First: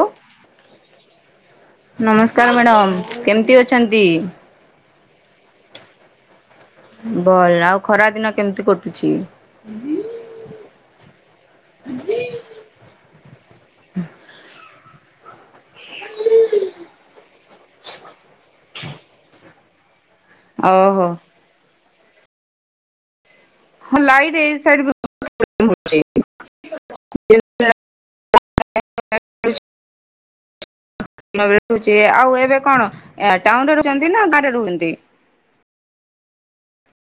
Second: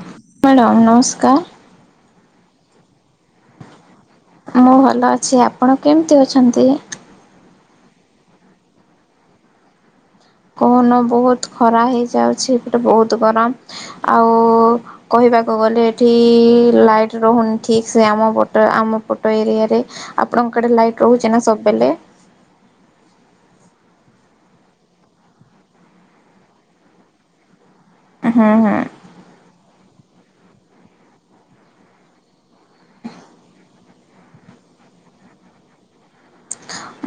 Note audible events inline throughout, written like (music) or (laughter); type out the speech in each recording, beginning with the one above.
ଓ madam ନମସ୍କାର କା ନମସ୍କାର ମ୍ୟାଡ଼ମ୍ କେମିତି ଅଛନ୍ତି? ମୁଁ ଭଲ ଅଛି ଆପଣ କେମିତି ଅଛନ୍ତି? ଭଲ ଆଉ ଖରା ଦିନ କେମିତି କଟୁଛି? କହୁନ ବହୁତ ଖରା ହେଇଯାଉଛି ଏପଟେ ବହୁତ। ବହୁତ ଗରମ ଆଉ କହିବାକୁ ଗଲେ ଏଠି ଲାଇଟ ରହୁନି ଠିକ ସେ ଆମ ପଟ ଆମ ପଟ ଏରିଆରେ ଆପଣଙ୍କ ଆଡେ ଓହୋ ଲାଇଟ୍ ରହୁଛି ନା ସବୁବେଳେ। ହଁ ଲାଇଟ ଏ ସାଇଡ ସବୁବେଳେ ପ୍ରୋବଲେମ ହଉଛି। ହୁଁ ହୁଁ ରହୁଛି ଆଉ ଏବେ କଣ ଟାଉନରେ ରହୁଛନ୍ତି ନା ଗାଁରେ ରହୁଛନ୍ତି?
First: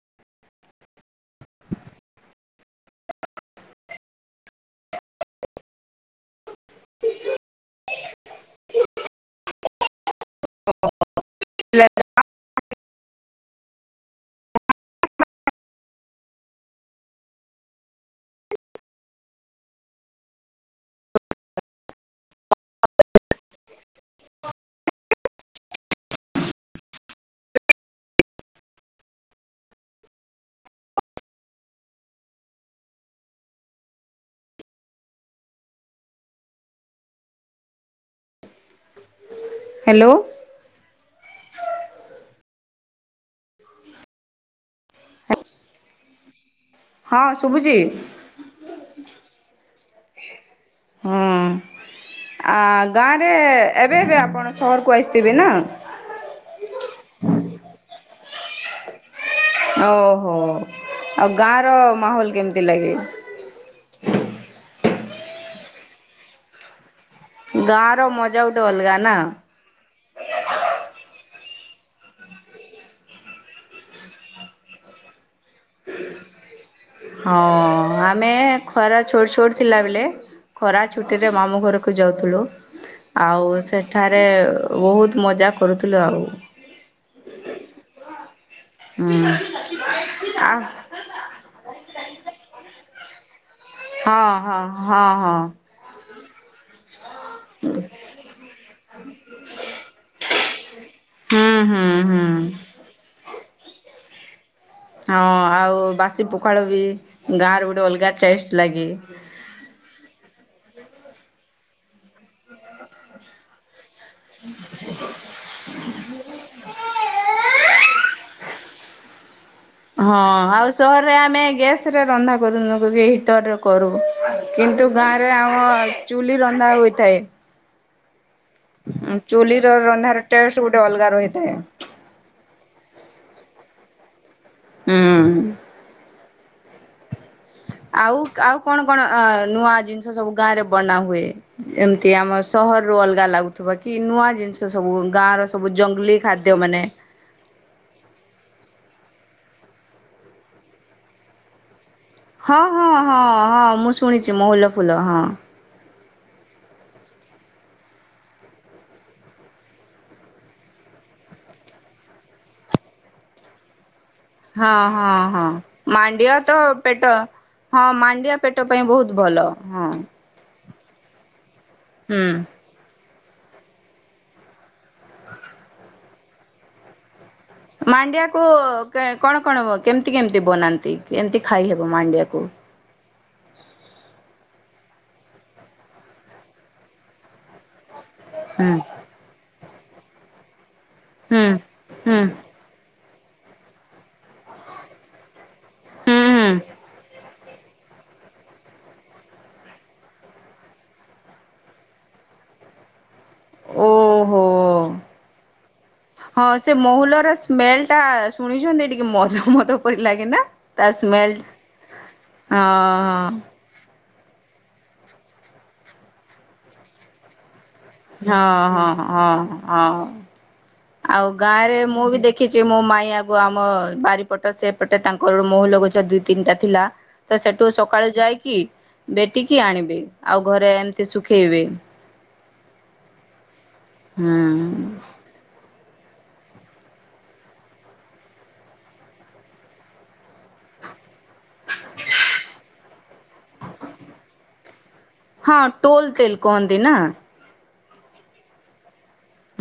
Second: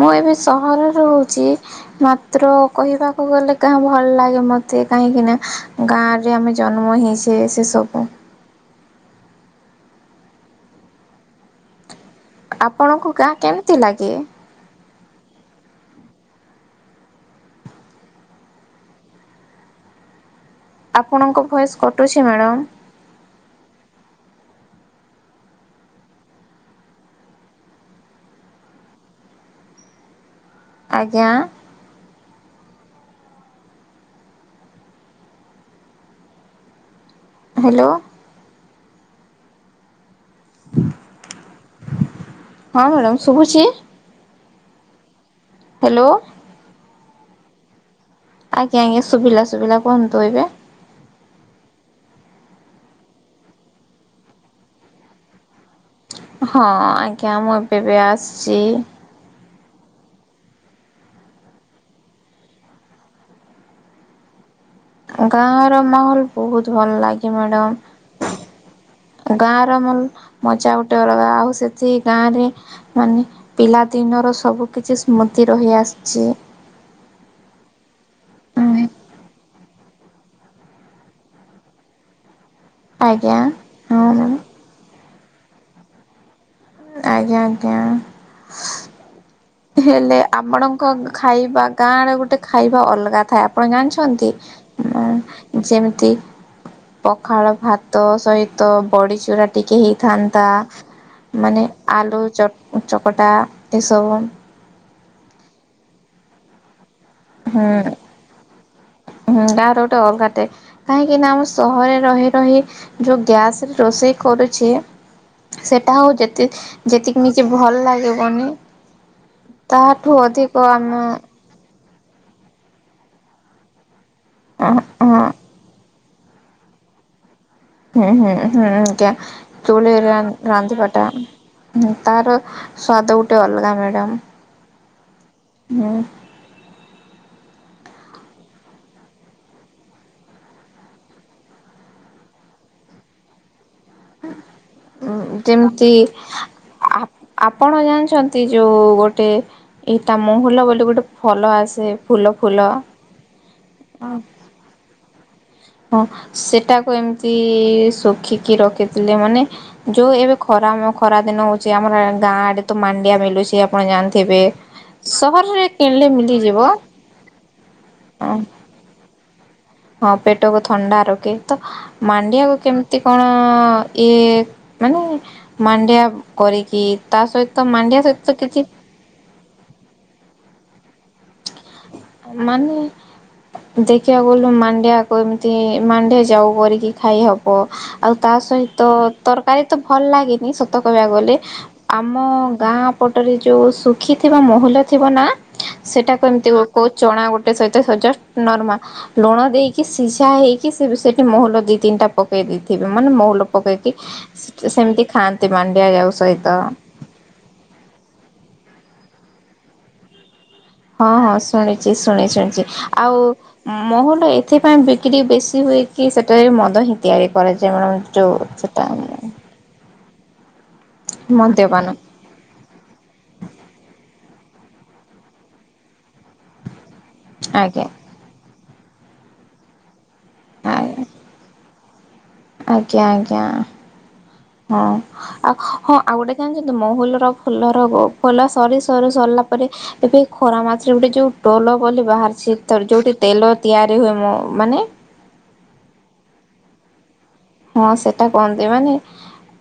ମୁଁ ଏବେ ସହରରେ ରହୁଛି। ରହୁଛି ମା ମାତ୍ର କହିବାକୁ ଗଲେ କାହା ଭଲ ଲାଗେ ମତେ କାହିଁକି ନା ଗାଁ ରେ ଆମେ ଜନ୍ମ ହେଇଛେ ସେସବୁ (unintelligible) ଆପଣଙ୍କୁ ଗାଁ କେମିତି ଲାଗେ? ଆପଣଙ୍କ ଭଏସ କଟୁଛି ମ୍ୟାଡାମ। ଆଜ୍ଞା ହ୍ୟାଲୋ ହ୍ୟାଲୋ ହଁ ମ୍ୟାଡାମ ଶୁଭୁଛି ହ୍ୟାଲୋ ହଁ ଶୁଭୁଛି। ଆଜ୍ଞା ଆଜ୍ଞା ଶୁଭିଲା ଶୁଭିଲା କୁହନ୍ତୁ ଏବେ। ହଁ ଆ ଗାଁରେ ଏବେ ଏବେ ଆପଣ ସହରକୁ ଆସିଥିବେ ନା। କାମ କେବେ ଆସଛି। ଓହୋ ଆଉ ଗାଁ ର ମାହୋଲ କେମିତି ଲାଗେ? ଗାଁ ର ମାହଲ ବହୁତ ଭଲ ଲାଗେ। ମ୍ୟାଡ଼ମ ଗାଁ ର ମଜା ଗୋଟେ ଅଲଗା ନା। ଗାଁ ର ମଜା ଗୋଟେ ଅଲଗା ଆଉ ସେ ସେ ଗାଁ ରେ ମାନେ ପିଲାଦିନର ସବୁ କିଛି ସ୍ମୃତି। ରହି ଆସିଛି। ହଁ ଆମେ ଖରା ଛୋଟ ଛୋଟ। ଥିଲା ବେଳେ ଖରା ଛୁଟି ରେ ମାମୁଁ ଘରକୁ ଯାଉଥିଲୁ। ଆଜ୍ଞା ଆଉ ହଁ ସେଠାରେ ମ୍ୟାଡ଼ାମ ବହୁତ। ମଜା କରୁଥିଲୁ ଆଉ। ଆଜ୍ଞା ଆଜ୍ଞା। ହୁଁ ହେଲେ। ଆ ଆପଣଙ୍କ ଖାଇବା ଗାଁରେ ଗୋଟେ ଖାଇବା ଅଲଗା। ଲାଥା। ପଣ ହଁ ଜାଣିଛନ୍ତି ହଁ ଅ ହଁ ହଁ ଯେମିତି। ପଖାଳ ଭାତ ସହିତ ବଡି ଚୂୁରା ଟିକେ ହେଇଥାନ୍ତା। ହୁଁ ମାନେ ହୁଁ ଆଲୁ ହୁଁ। ଚ ଚକଟା। ଏସବୁ। ହଁ ଆଉ ବାସି ପୋଖାଳ ବି। ହୁଁ ଗାଁର ଗୁଟ ଅଲଗା ଟେଷ୍ଟ ଲାଗେ। ଅଗୋଟେ କାହିଁକି ନା ଆମ ସହରରେ ରହି ରହି ଯୋଉ ଗ୍ୟାସ ରୋଷେଇ କରୁଛେ ସେଟା ହଉ ଯେ ଯେତିକିମ ଭଲ ଲାଗେ। କନି। ହଁ ଆଉ ସହରରେ ଆମେ ଗେସ୍ ସେ ରନ୍ଧା କରୁନକରୁ ଏ ହିଟରରେ କରୁ। ହଁ କିନ୍ତୁ ହଁ ଗାଁରେ ଆମ। ଚୁଲି ରନ୍ଧା ହୋଇଥାଏ। ହୁଁ ହୁଁ। ହୁଁଆଜ୍ଞା ଚୁଲିର ଚୁଲି ରନ୍ଧାର ଟେଷ୍ଟ ଗୋଟେ ରାନ୍ଧିବା ଟା ଅଲଗା ରହିଥାଏ। ତାର ସ୍ଵାଦ ଗୋଟେ ଅଲଗା ମିଳେ। କମ। ହୁଁ। ହଁ। ଆଉ ଆଉ କଣ କଣ ନୂଆ ଜିନିଷ ସବୁ ଗାଁ ରେ ବନାହୁଏ। ଏମିତି ଆମ ସହର ରୁ ଅଲଗା ଲାଗୁଥି ବାକି ନୂଆ ଜିନିଷ ସବୁ ଗାଁ ର ସବୁ ଯେମିତି ଜଙ୍ଗଲୀ ଖାଦ୍ୟ ମାନେ। ଆ ଟେ ଏଇ ତା ମହୁଲ ବୋଲି ଗୋଟେ ଫଲ ଆସେ। ଫୁଲ ହଁ, ଫୁଲ ହଁ, ହଁ ହଁ ମୁଁ ଶୁଣିଛି ମହୁଲ ଫୁଲ ହଁ। (unintelligible) ହଁ ସେଟାକୁ ଏମତି ଶୁଖିକି ରଖିଥିଲେ। ମାନେ ଯୋଉ ଏବେ ଖରାମ ଖରା ଦିନ ହଉଚି ଆମର ଗାଁ ଆଡେ ତ ମାଣ୍ଡିଆ ମିଲୁଛି ଆପଣ ଯାଆ ହଁ, ହଁ, ହଁ ମାଣ୍ଡିଆ ତ ମିଳିଯିବ ପେଟ ହଁ ମାଣ୍ଡିଆ ପେଟ ପାଇଁ ବୋହୁତ୍ ଭଲ। ହଁ ପେଟ କ ଥଣ୍ଡା ରକେ। ତ ହୁଁ। ମାଣ୍ଡିଆକୁ କେମ ଏତେ କଣ ଇଏ ମାନେ ମାଣ୍ଡିଆ କରିକି। ତା ସହିତ ମାଣ୍ଡିଆ ସହିତ ମାଣ୍ଡିଆକୁ କିଛି କଣ କଣ ବ-କେମିତି କେମିତି ବନାନ୍ତି କେମତି ଖାଇ ହେବ ମାଣ୍ଡିଆକୁ। ଦେଖିବା ଗଲୁ ମାଣ୍ଡିଆକୁ ଏମିତି ମାଣ୍ଡିଆ ଯାଉ କରିକି ଖାଇହବ। ଆଉ ତା ହୁଁ ସହିତ ତରକାରୀ ତ ଭଲ ଲାଗେନି ସ ତ କହିବାକୁ ଗଲେ ହୁଁ ଆମ ହୁଁ ଗାଁ ପଟରେ ଯୋଉ ଶୁଖି ଥିବା ମହୁଲ ଥିବ ନା ହୁଁ ହୁଁ କେମତି ଗ-କ-ଚଣା ଗୋ ତା ସହିତ ସଜା ନରମା ଲୁଣ ଦେଇକି ସିସା ହେଇକି ସେ-ସେଠି ମହୁଲ ଦି ତିନିଟା ପକେଇ ଦେଇଥିବେ ମାନେ ମହୁ ଓହୋ ମାଣ୍ଡିଆ ଯାଉ ହଁ ସହିତ। ସେ ମହୁଲର ସ୍ମେଲ ଟା ଶୁଣିଛନ୍ତି ଟି (unintelligible) ମଦ ମଦ ପରି ଲାଗେ ନା? ତା ହଁ ହଁ ସ୍ମେଲ ଶୁଣିଚି ଶୁଣି ଶୁଣିଚି ଆଉ ଉଁ, ହଁ ମହୁ ଏ ଏଥିପାଇଁ ବିକ୍ରି ବେଶୀ ହୁଏକି ସେଠାରେ ମଦ ହିଁ ତିଆରି କରାଯା ହଁ, ହଁ, ହଁ, ହଁ। ଆଉ ଗାଁ ରେ ମଦ୍ୟପାନ ମୁଁ ବି ଦେଖିଚି, ମୋ ମାଇଁ ଆକୁ ଆମ ବାରି ପଟ ସେପଟେ ତାଙ୍କର ମହୁଲ ଗଛ ଦୁଇ ତିନିଟା ଥିଲା। ତ ସେଠୁ ଆଜ୍ଞା ସକାଳେ ଯାଇକି ବେଟିକି ଆଣିବି। ଆଉ ଘରେ ଆଜ୍ଞା ଏମିତି ଶୁଖେଇବେ। ଆଜ୍ଞା ଆଜ୍ଞା। ହୁଁ। ହଁ ଆ, ଖ ହଁ ଆଉ ଗୋଟେ ଜାଣିଚନ୍ତି, ମହୁଲର ଫୁଲର ବ-ଫୁଲ ସରି ସରି ସରିଲା ପରେ ଏବେ ଖରା ମାଛରେ ଗୁଟେ ଯୋଉ ଟୋଲ ବୋଲି ବାହାରିଛି ତର ଯୋଉଠି ତେଲ ତିଆରି ହୋଇ ମୋ ମାନେ ହଁ ଟୋଲ ତେଲ କହନ୍ତି ନା? ହଁ ସେଟା କୁହନ୍ତି ମାନେ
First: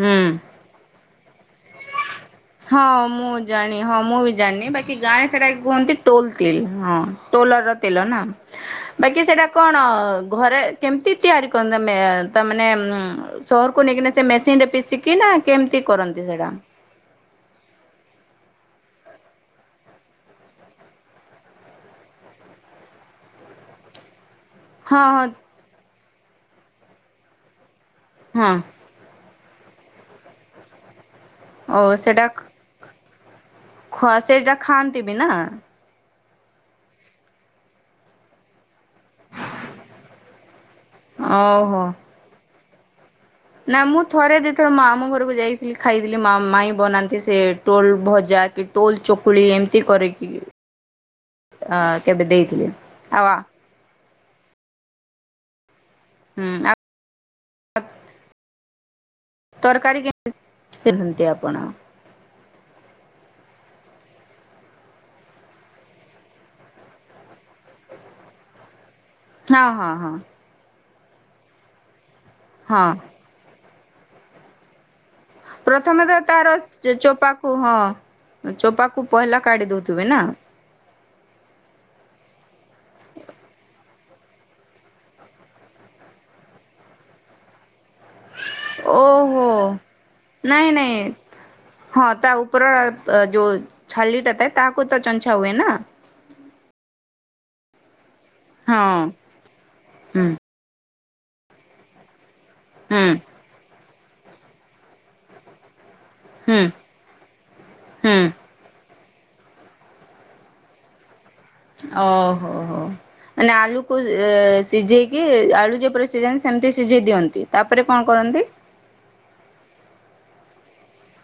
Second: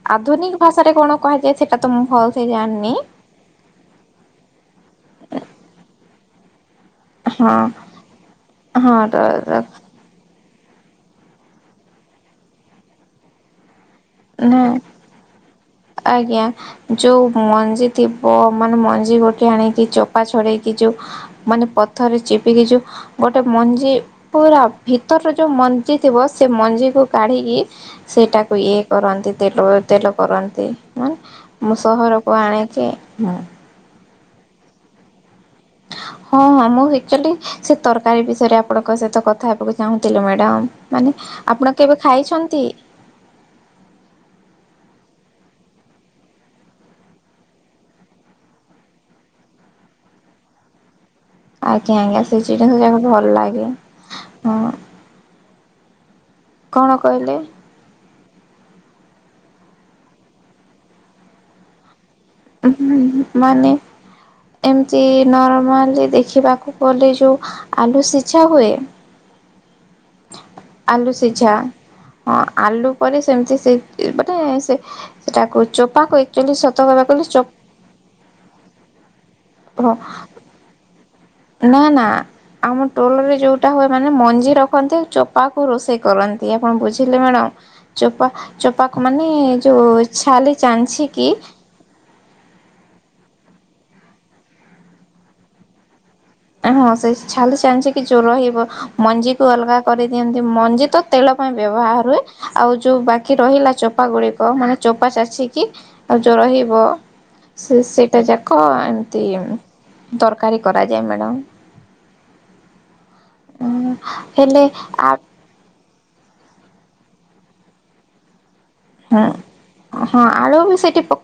ହୁଁ। ଆଧୁନିକ ଭାଷାରେ କଣ? କୁହାଯାଏ ସେଟ ତ ଭଲ ହଁ ମୁଁ ଜାଣିନି ହଁ ମୁଁ ବି ଜାଣିନି ବାକି ଗାଁ ସେଟା କୁହନ୍ତି। ଟୋଲତିଲ। ହଁ ଟୋଲ ର ତେଲ ନା ହଁ ବାକି ସେଟା ହଁ କଣ? ଘରେ କେମିତି ତିଆରି କରନ୍ତିମେ ତାନେ ଉ ସହ ନେଇକି ନା ସେ ମେସିନ ରେ ପିଶିକି ନା କେମି ଆଜ୍ଞା ଯୋଉ। ମଞ୍ଜି ଥିବ ମାନେ ମଞ୍ଜି ଗୋଟେ ଆଣିକି ଚୋପା ଛଡେଇକି ଯୋଉ ମାନେ ପଥରେ ଚିପିକି ଯୋଉ ଗୋଟେ ମଞ୍ଜି ପୁରା ହଁ ହଁ ଭିତର ଯୋଉ ମ ଜି ଥିବ ସେ ମଞ୍ଜିକୁ କାଢ଼ିକି। ହଁ ସେଇଟାକୁ ଇଏ କରନ୍ତି। ତେଲ ତେଲ କରନ୍ତି। ସେ। ମାନେ ଓ ମୁଁ ସହରକୁ ଆଣିକି ହଁ। ହଁ ସେଇଟା ଖାଆନ୍ତି ବି ନା। ହଁ ହଁ ମୁଁ ହେଇଚି ସେ ତରକାରୀ ବିଷୟରେ ଆ ଆପଣଙ୍କ ସହିତ କଥା ହେବାକୁ ଚାହୁଁଥିଲୁ ମ୍ୟାଡ଼ାମ ମାନେ ଆପଣ ଓହୋ। କେବେ ଖାଇଛନ୍ତି। ନା ମୁଁ ଥରେ ଦି ଥର ମାମୁଁ ଘରକୁ ଯାଇଥିଲି ଖାଇଥିଲି ମାଇ ବନାନ୍ତି ସେ ଟୋଲ ଭଜା କି ଟୋଲ ଚକୁଳି ଏମିତି କରିକି। ଅ ଆଜ୍ଞା ଆଜ୍ଞା କେବେ ସେଇ ଦେଇଥିଲେ ଚିଟ ଯାକୁ ଆଉ ଭଲ ଲାଗେ। ହଁ। ହୁଁ କଣ କହିଲେ। ତରକାରୀ କେମିତି ଆପଣ ମାନେ ଏମିତି ନର୍ମାଲି ଦେଖିବାକୁ ଗଲେ ଯୋଉ ଆଲୁ ସିଝା ହୁଏ। ହଁ ହଁ ହଁ। ଆଲୁ ସିଝା। ହଁ ଆଲୁ ପ ସେମିତି ସେ ମାନେ ସେ ସେଟାକୁ ପ୍ରଥମେ ଚୋପାକୁ ତ ତାର ଆକ୍ଚୁଆଲି ସତ କହିବାକୁ ଗଲେ ଚୋପ ଚୋପାକୁ ହଁ ଚୋପାକୁ ପହିଲା କାଢ ଦେଉ ହଁ ଥୁବେନା। ନା ନା ଆମ ଟୋଲରେ ଯୋଉଟା ହୁଏ ମାନେ ମଞ୍ଜି ରଖନ୍ତି ଚୋପା କୁ ରୋଷେଇ କରନ୍ତି ଆପଣ ବୁଝିଲେ ମ୍ୟାଡ଼ାମ। ଚୋପା ଚୋପାକୁ ମାନେ ଓହୋ ଯୋଉ ଇ ଛାଲି ନାଇଁ ନାଇଁ ଚାଛି କି। ହଁ ତା ଉପର ଯୋଉ ଛାଲିଟା ଥାଏ ତାହାକୁ ତ ଚଛା ହୁଏ ନା। ହଁ ସେଇ ଛାଲି ଚାଛି କି ଜୋ ରହିବ ହଁ ମଞ୍ଜିକୁୁ ଅଲଗା ହୁଁ କରିଦିଅନ୍ତି ମଞ୍ଜି ତ ତେଲ ପାଇଁ ବ୍ୟବହାର ହୁଏ। ଆଉ ଯୋଉ ହୁଁ ବାକି ରହିଲା ଚ ଚୋପା ଗୁଡିକ ମାନେ ଚୋପା ଚାଛି କି ଆଉ ଯେଉଁ ହୁଁ ରହିବ ସେ ହୁଁ ସେଇଟା ଯାକ ତରକାରୀ କରାଯାଏ ମା ହ୍ୟାଲ ଓହୋ ହୋ। ମନେ ଆଳୁକୁ ହେଲେ ଆ ସିଝେଇ କି ଆଳୁ ଯେ ପ ସ ସେମିତି ସିଝେଇ ଦିଅନ୍ତି ତାପରେ କଣ କରନ୍ତି ହୁଁ ହଁ ଆଳୁ ବି ସେଇଠି ପ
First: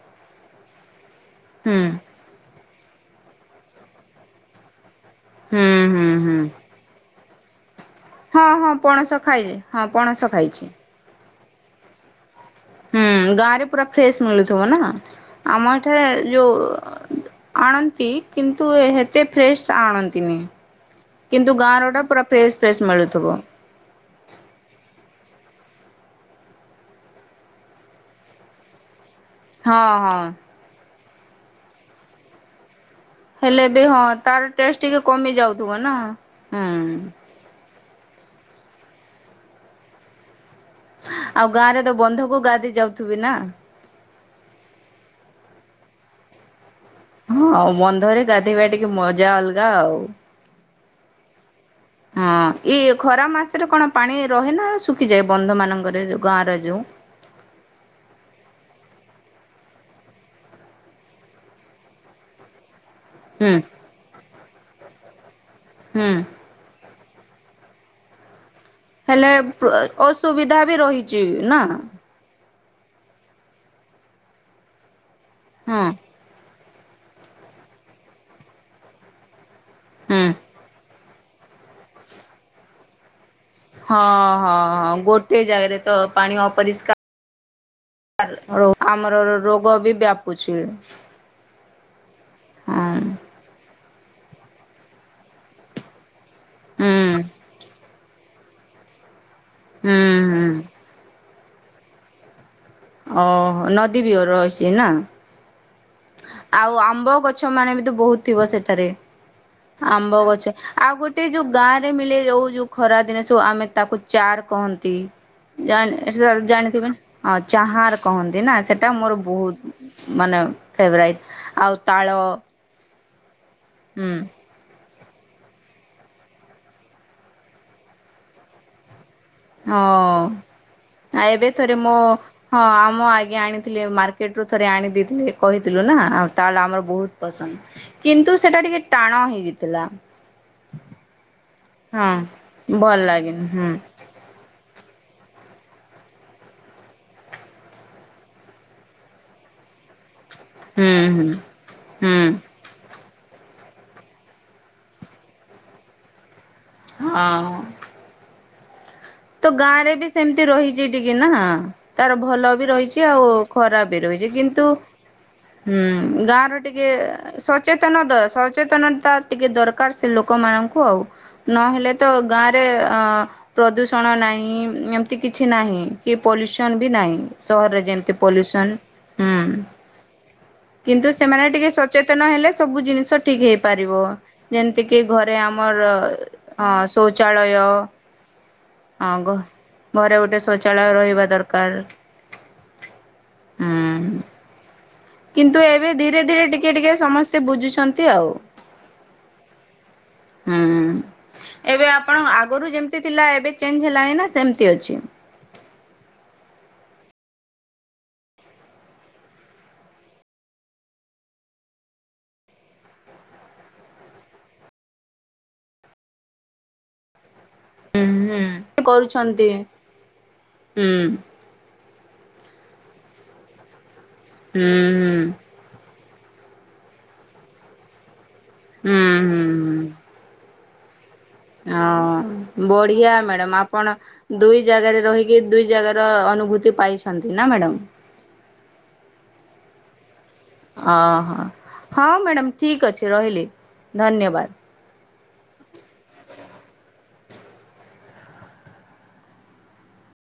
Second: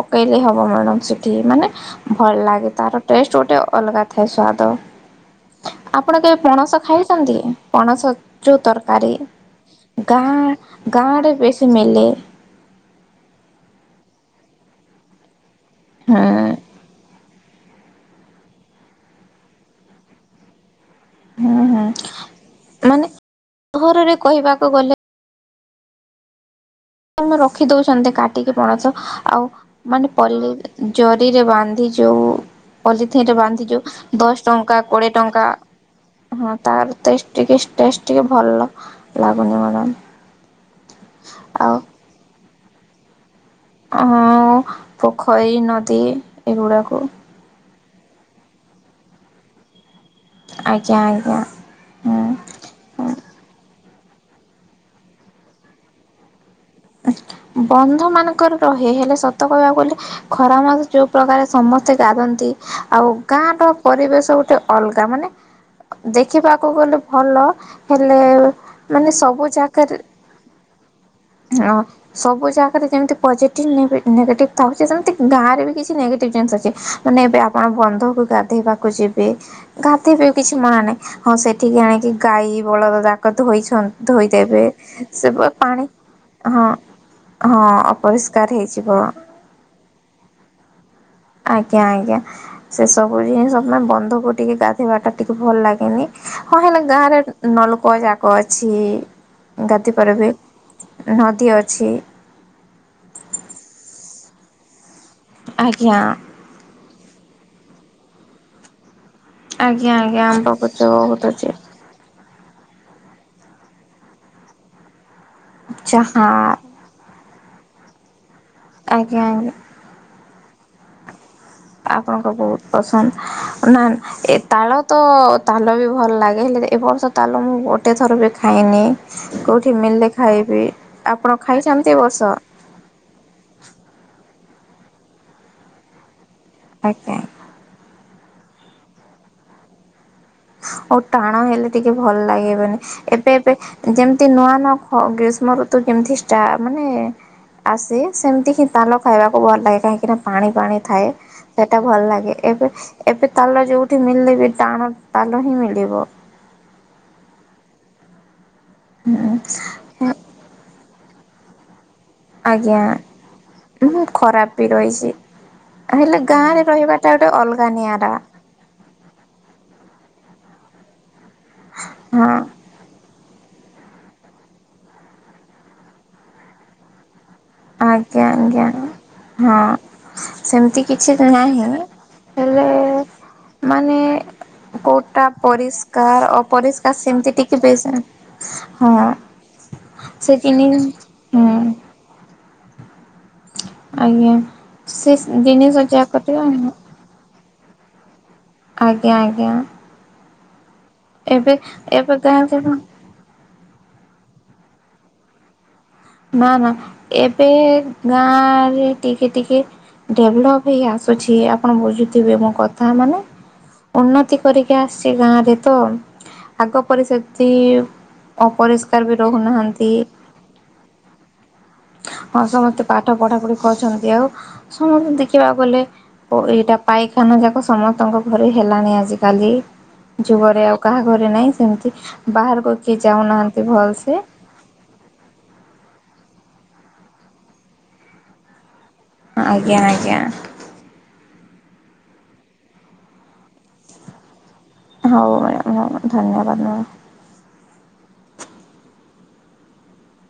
ପକେଇଦେଇ ହବ ମ୍ୟାଡ ମାନେ ହୁଁ ଭଲ ଲାଗେ ତାର ଟେଷ୍ଟ ଗୋଟେ ଅଲଗା ଥାଏ ସ୍ଵାଦ। ହୁଁ ହୁଁ ଆପଣ କେହି ହୁଁ ପଣସ ଖାଇଛନ୍ତି ପଣସ? ହଁ ଉଜଉ ହଁ ତରକାରୀ ପଣସ ଖାଇଛି ହଁ ପଣସ ଗା ଖାଇଛି। ଗାରେ ବେଶ ମିଲେ। ହୁଁ ଗାଁ ରେ ପୁରା ଫ୍ରେଶ ମିଳୁଥିବ ନା। ଆମ ଏଠାରେ ହୁଁ ଯୋଉ ଆଣନ୍ତି କିନ୍ତୁ ଏତେ ଫ୍ରେଶ୍ ଆଣନ୍ତିନି। କିନ୍ତୁ ହୁଁ ହୁଁ ଗାଁରଟା ପୁରା ଫ୍ରେଶ୍ ଫ୍ରେଶ୍ ମାନେ ମିଳୁଥିବ ସହରରେ କହିବାକୁ ଗଲେ ରଖି ଦଉଛନ୍ତି କାଟିକି ପଣସ ଆଉ ହଁ ମାନେ ହଁ। ପିଲେ ଜରିରେ ବାନ୍ଧି ଯେଉଁ ପଲିିଥିନରେ ହେଲେ ବାନ୍ଧି ବି ଯୋଉ ହଁ ତାର ଦଶ ଟଙ୍କା ଟେଷ୍ଟ ଟିକେ କୋଡିଏ କମି ଟଙ୍କା ଯାଉଥିବ ନା ହଁ ହୁଁ। ତାରଟେ ତେ ଟିକେ ଭଲ ଲାଗୁନି ମ୍ୟାଡ଼ାମ। ଆଉ ଗାଁ ରେ ତ ବନ୍ଧୁ ଗାଧ ଯାଉଥିବେ ନା ହ ପୋଖରୀ ନଦୀ ଏଗୁଡାକୁ ହଁ ବନ୍ଧରେ ଗାଧୋଇବା ଟିକେ ମଜା ଅଲଗା ଆଉ। ଆଜ୍ଞା ଆଜ୍ଞା। ହଁ ହୁଁ ଏଇ ଖରା ମାସରେ କଣ ପାଣି ରହେ ନା ଶୁଖିଯାଏ ବନ୍ଧ ମାନଙ୍କରେ ଯଉଁ ଗାଁରେ ବନ୍ଧ ମାନଙ୍କର ରହ ହେ ହେଲେ ସତ କହିବାକୁ ଗଲେ ଖରା ମାସ ଯୋଉ ପ୍ରଜାର ସମସ୍ତେ ଗାଧନ୍ତି ଆଉ ହୁଁ। ଗାଁର ପରିବେଶ ଗୋଟେ ଅଲଗା ମାନେ ହୁଁ ଦେଖିବାକୁ ଗଲେ ଭଲ ହେଲେ ମାନେ ହେଲେ ସବୁ ଜାଗାରେ ଅସୁବିଧା ବି ରହିଛି ହଁ ସବୁଜା ରେ ଯେମିତି ପଜିଟିଭ ନେଗେଟିଭ୍ ଥାଉଛି ସେମିତି ଗାଁରେ ବି କିଛି ନେଗେଟିଭ ଜନ୍ସ ଅଛି। ମାନେ ଏବେ ଆପଣ ବନ୍ଧକୁ ଗାଧେଇବାକୁ ଯିବେ। ଘାଧ ହୁଁ ବି କିଛି ମଣା ନାହିଁ। ହଁ ସେଠିକି ଆଣିକି ଗାଈ ବଳଦଦା। ଧୋଇ ହଁ ହଁ ଧୋଇଦେବେ ହଁ ସେ ଗୋଟେ ଜାଗାରେ ପାଣି ତ ପାଣି ହଁ ହଁ ଅପରିଷ୍କାର ଅପରିଷ୍କାର ହେଇଯିବ। ଆମର ରୋଗ ବି ବ୍ୟାପୁଛି। ହ ଆଜ୍ଞା ଆଜ୍ଞା ସେ ସବୁ ଜିନଷେ ବ ଧକୁ ଟିକେ ଗାଧୋଇବାଟା ଟିକେ ଭଲ ଲାଗେନି। ହଁ ହେଲା ହୁଁ ଗାଁ ରେ ନଲକ ଯା ଗଛି। ଗାତି ହୁଁ ପ ବି ହୁଁ ନ ଅଛି। ଓ ନଦୀ ବିହ ର ଅହିଛି ନା। ଆଜ୍ଞା। ଆଉ ଆମ୍ବ ଗଛ ମାନେ ବହୁତ ଥିବ ସେଠାରେ ଆଜ୍ଞା ଆମ୍ବ ଆଜ୍ଞା ଗଛ ଆଉ ବହୁତ ଗୋଟେ ଅଛି ଯୋଉ ଗାଁ ରେ ମିଳେଳି ଯାଉଉ। ଯୋଉ ଖରା ଜିନିଷ ଆମେ ତାକୁ ଚାର କହନ୍ତି। ଚାହା ଜାଣି ଜାଣିଥିବେ ହଁ ଚାହାର କହନ୍ତି ନା ସେଟା ମୋର ଆଜ୍ଞା ଆଜ୍ଞା। ବହୁତ ମାନେ ଫେବରାଇଟ୍ ଆପଣଙ୍କ ବହୁତ ପସନ୍ଦ। ସ ନା ହୁଁ ଏ ତାଳ ତ ତାଲ ବି ଭଲ ଲାଗେ ହେଲେ ଏ ବର୍ଷ ତାଲ ମୁଁ ଗୋଟେ ଥର ବି ଖାଇନି। କୋଉଠି ମିଳିଲେ ଖାଇବି ହଁ ଆପଣ ଏବେ ଥରେ ଖାଇଛନ୍ତି ମୁଁ ଏ ବର୍ଷ ହଁ ଆମ ଆଗଞେ ଆଣିଥିଲି ମାର୍କେଟରୁୁ ଥରେ ଆଣି ଦେଇଥିଲେ କହିଥିଲୁ ନା ଆଉ ତାଳ ଆମର ଆଜ୍ଞା। ବହୁତ ପସନ୍ଦ। କିନ୍ତୁ ସେଟା ଟିକେ ଟାଣ ହେଇଯାଇଥିଲା। ଆଉ ଟାଣ ହେଲେ ଟିକେ ହଁ। ଭଲ ଲାଗିବନି ଭଲ ଏବେ ଲାଗେନି ଏବେ ହୁଁ ଯେମିତି ନୂଆ ନା ଫ ଗ୍ରୀଷ୍ମ ଋତୁ ଯେମିତି କି ଷ୍ଟା ମାନେ ଆସେ ସେମିତି ହି ତାଲ ଖାଇବାକୁ ଭଲ ଲାଗେ କାହିଁକି ନା ପାଣି ପାଣି ହୁଁ ଥାଏ ହୁଁ ସେଇଟା ଭଲ ଲାଗେ ହୁଁ ଏବେ ଏବେ ତାଲ ଯୋଉଠି ମିଲେ ବି ଟାଣ ତାଲହୀ ମିଳିବ। ହଁ ହୁଁ ତ ଗାଁ ରେ ବି ସେମିତି ରହିଛି। ଯେ ଟିକିନା। ତାର ଭଲ ବି ଆଜ୍ଞା ରହିଛି ଆଉ ଖରାପ ବି ମୁଁ ରହିଛି ଖରାପ କିନ୍ତୁ ବି ରହିଛି। ହଁ ହେଲେ ଗାଁ ର ଗାଁରେ ଟିକେ ରହିବାଟା ଗୋଟେ ଅଲଗା ସଚେତନ ନିଆରା ସଚେତନତା ଟିକେ ଦରକାର ସେ ଲୋକମାନଙ୍କୁ ହ ଆଉ। ନହେଲେ ତ ହଁ ଗାଁରେ ଅ ପ୍ରଦୂଷ ଣ ନାହିଁ ଏମିତି କିଛି ନାହିଁ କି ପଲ୍ୟୁସନ୍ ବି ନାହିଁ। ସହରରେ ଯେମିତି ଆଜ୍ଞା ଆଜ୍ଞା ପଲ୍ୟୁସନ ହୁଁ ହଁ ସେମିତି କିନ୍ତୁ କିଛି ସେମାନେ ନାହିଁ ଟିକେ ସଚେତନ ହେଲେ ସବୁ ଜିନିଷ ଠିକ ହେଇପାରିବ ମାନେ ଯେମିତି କିି କୋଉଟା ଘରେ ଆମର ପରିଷ୍କାର ଅ ଅପରିଷ୍କାର ସେମିତି ଟିକେ ଶୌଚାଳୟ ବେଶ ହଁ ଘରେ ସେ ଗୋଟେ ଜିନି ଶୌଚାଳୟ ରହିବା ହୁଁ ଦରକାର। ହୁଁ। ଆଜ୍ଞା ସେ କିନ୍ତୁ ଜିନିଷ ଏବେ ଧୀରେ ଯାକରେ ଧୀରେ ଟିକେ ଟିକେ ସମସ୍ ଏତେ ବୁଝୁଛନ୍ତି ଆଉ। ଆଜ୍ଞା ଆଜ୍ଞା ହୁଁ ଏବେ ଆପଣ ଆଗରୁ ଯେମିତି ଥିଲା ଏବେ ଚେଞ୍ଜ ହେଲାଣି ନା ସେମତି ଅଛି? ନା ନା ଏବେ ଗାଁରେ ଟିକେ ଟିକେ ଡେଭଲପ ହେଇ ଆସୁଛି ଆପଣ ବୁଝୁଥିବେ ମୋ କଥା ମାନେ ଉନ୍ନତି କରିକି ଆସିଛି ଗାଁରେ ତ ଆଗ ପରି ସେ ଅତି କରୁଛନ୍ତି ହୁଁ ଅପରିଷ୍କାର ବି କରୁଛନ୍ତି। ରହୁନାହାନ୍ତି। ହ (inaudible) ହଁ ସମସ୍ତେ ପାଠ ପଢାପଢି କରଛନ୍ତି। ଆଉ ହୁଁ। ସମସ୍ତେ ଦେଖିବାକୁ ଗଲେ ଓ ଏଇଟା ପାଇଖାନ ଯାକ ସମସ୍ତଙ୍କ ଘରେ ହେଲାଣି ହୁଁ ହୁଁ ଆଜିକାଲି ହୁଁ ଯୁଗରେ ଆଉ କାହା ଘରେ ନାହିଁ ସେମିତି ହଁ ବାହାରକୁ କିଏ ବଢିଆ ମ୍ୟାଡାମ ଯାଉନାହାନ୍ତି ଆପଣ ଭଲସେ ଦୁଇ ଜାଗାରେ ରହିକି ଦୁଇ ଜାଗାର ଅ ଅନୁଭୂତି ପାଇଛନ୍ତି ନା ମ୍ୟାଡାମ୍। ଆଜ୍ଞା ଆଜ୍ଞା। ଅ ହ ହଁ ମ୍ୟାଡ଼ାାମ ଠିକ ଅଛି ରହିଲି ଧନ୍ୟବାଦ। ହଉ ମ୍ୟାଡ଼ାମ ହଉ ଧନ୍ୟବାଦ ମ୍ୟାଡ଼ାମ